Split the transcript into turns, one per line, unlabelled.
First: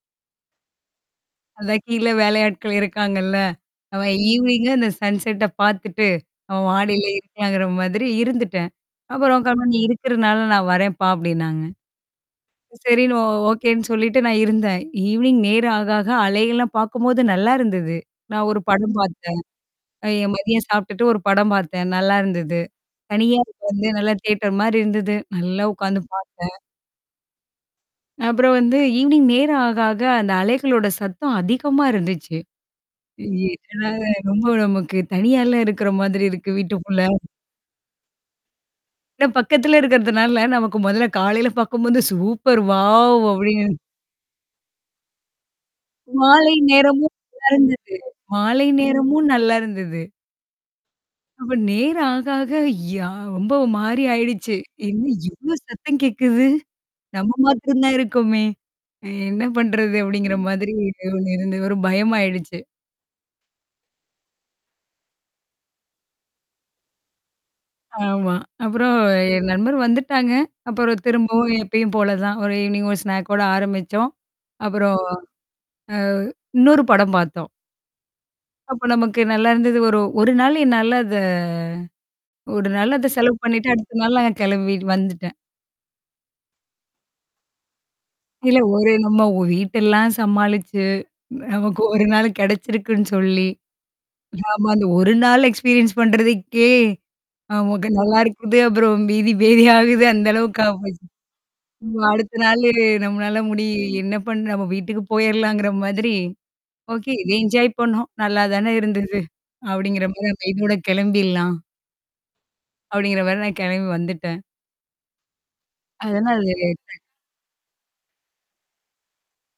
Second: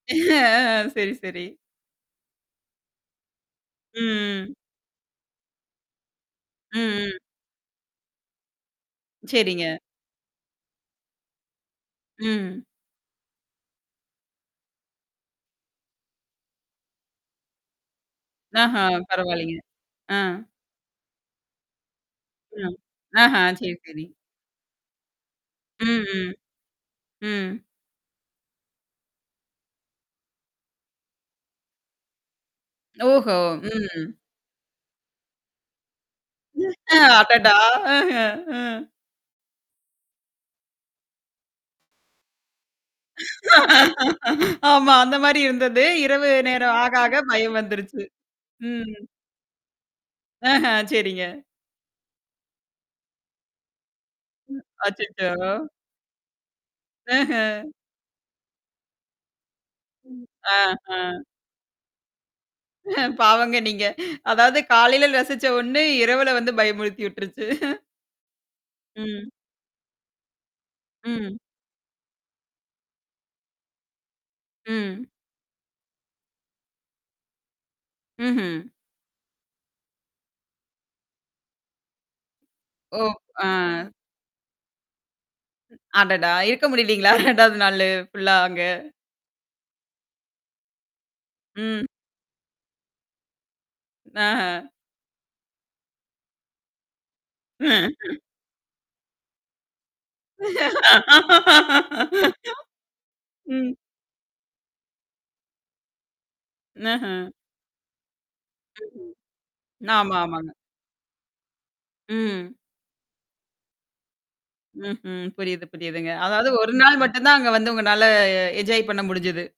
ஆ சரி சரி.
அதான் கீழ வேலையாட்கள் இருக்காங்கள்ல, அப்ப
ம்.
ஈவினிங்க அந்த சன்செட்ட பாத்துட்டு அப்ப
ம்
மாடியில்
ம்.
இருக்கலாங்குற மாதிரி இருந்துட்டேன். அப்புறம் [unintelligible]
சரிங்க.
"நீ இருக்கிறதனால் நான் வரேன்ப்பா" அப்படின்னாங்க.
ம்.
சரின்னு ஒ ஓகேன்னு சொல்லிட்டு நான் இருந்தேன். ஈவினிங் நேரம் ஆக ஆக அலை எல்லாம் பாக்கும்போது, நல்லா இருந்தது. நான் ஒரு
ஆஹ
படம் பாத்தேன்
பரவால்லைங்க.
அ
ஆ.
என் மதியம் சாப்ட்டுட்டு ஒரு படம் பாத்தேன். நல்லா இருந்தது.
ம்.
தனியா
ஆஹா
அது
சரி
வந்து
சரி.
நல்லா தியேட்டர் மாரி இருந்தது. நல்லா உக்காந்து
ம் ம்,
பாத்தேன்
ம்,
அப்புறம் வந்து ஈவினிங் நேரம் ஆக ஆக அந்த அலைகளோட சத்தம் அதிகமா இருந்துச்சு. ஏ
ஓஹோ!
இது என்னடா
ம்.
இது ரொம்ப நமக்கு தனியால்ல இருக்கிற மாதிரி இருக்கு
ம் ஆ,
வீட்டிற்குள்ள.
அட்டடா! அஹ ம்.
ஏன்னா பக்கத்தில இருக்கிறதினால, நமக்கு மொதல்ல காலையில பாக்கும்போது, சூப்பர் வாவ் அப்படிங்குற
ஆமா அந்த மாரி இருந்தது! இரவு
மாலை
நேரம் ஆக
நேரமும்
ஆக பயம்
நல்லாருந்துது
வந்துருச்சு.
மாலை
ம்.
நேரமும் நல்லா இருந்தது.
ஆஹ சரிங்க.
அப்ப நேரம் ஆக ஆக யா ரொம்ப ஒ மாறி ஆயிடுச்சு,
ம்
என்னா
அச்சச்சா!
இவ்வளோ சத்தம் கேக்குது? நம்ம
ஆஹ.
மாத்ரம் தான் இருக்கோமே! எ என்னா பண்றது? அப்படிங்கிற
ஆ
மாதிரி ஒ
ஆ.
இருந்து இருந்து ஒரு பயமாயிடுச்சு.
பாவங்க நீங்க. அதாவது காலையில ரசிச்ச ஒண்ணு இரவுல வந்து பயமுறுத்தி உட்ருச்சு
ஆமா. அப்புறம்
ம்.
என் நண்பர் வந்துட்டாங்க. அப்புறம்
ம்.
திரும்பவும் எப்பயும் போல தான். ஒரு ஈவினிங் ஒரு ஸ்நாக்கோட -ஓடு ஆரம்பிச்சோம். அப்புறம்
ம்.
அ இன்னொரு படம் பாத்தோம்.
ம்ஹ்ம்.
அப்பொ நமக்கு நல்லா இருந்தது ஒரு ஒரு நாள் என்னால அத ஒரு நாள்
ஓ
அத செலவு
ஆ.
பண்ணீட்டு அடுத்த நாள் நாங்க கெளம்பி வந்துட்டேன்.
அடடா! இருக்க முடியலைங்களா? 2வது நாளு ஃபுல்லா
இல்ல
அங்க.
ஒரு நம்ம ஒ வீட்டெல்லாம் சமாளிச்சு நமக்கு
ம்.
1 நாளு கெடைச்சிருக்குன்னு சொல்லி ஆமா,
ஆஹ!
அந்த 1 நாள் எக்ஸ்பீரியன்ஸ் பண்றதுக்கே ஆமாங்க நல்லாருக்கும்ன்னு, அப்புறம் பீதி பேதி ஆகுது அந்த அளவுக்காயி போச்சு வ்வ அடுத்த நாளு நம்மளால முடி
ம்.
அ என்னா பண்ணு நம்ம வீட்டுக்கு போயறலாங்குற மாதிரி
ன்
ஓகே,
ஹ்ம்.
என்ஜோய் பண்ணோம்! நல்லா தானே தானே இருந்துது?
ம்ஹ்ம்.
அப்படிங்கிற
ஆமா
மாதிரி அந்த
ஆமாங்க.
இதோட கெளம்பிடலாம்
ம்.
அப்படிங்கிற மாரி நான் கெளம்பி வந்துட்டேன்.
ம்ஹ்ம், புரியுது புரியுதுங்க.
அதனால
அதாவது, ஒரு
[unintelligible]
நாள் மட்டும்தான் அங்க வந்து உங்கனால என்ஜாய் பண்ண முடிஞ்சுது.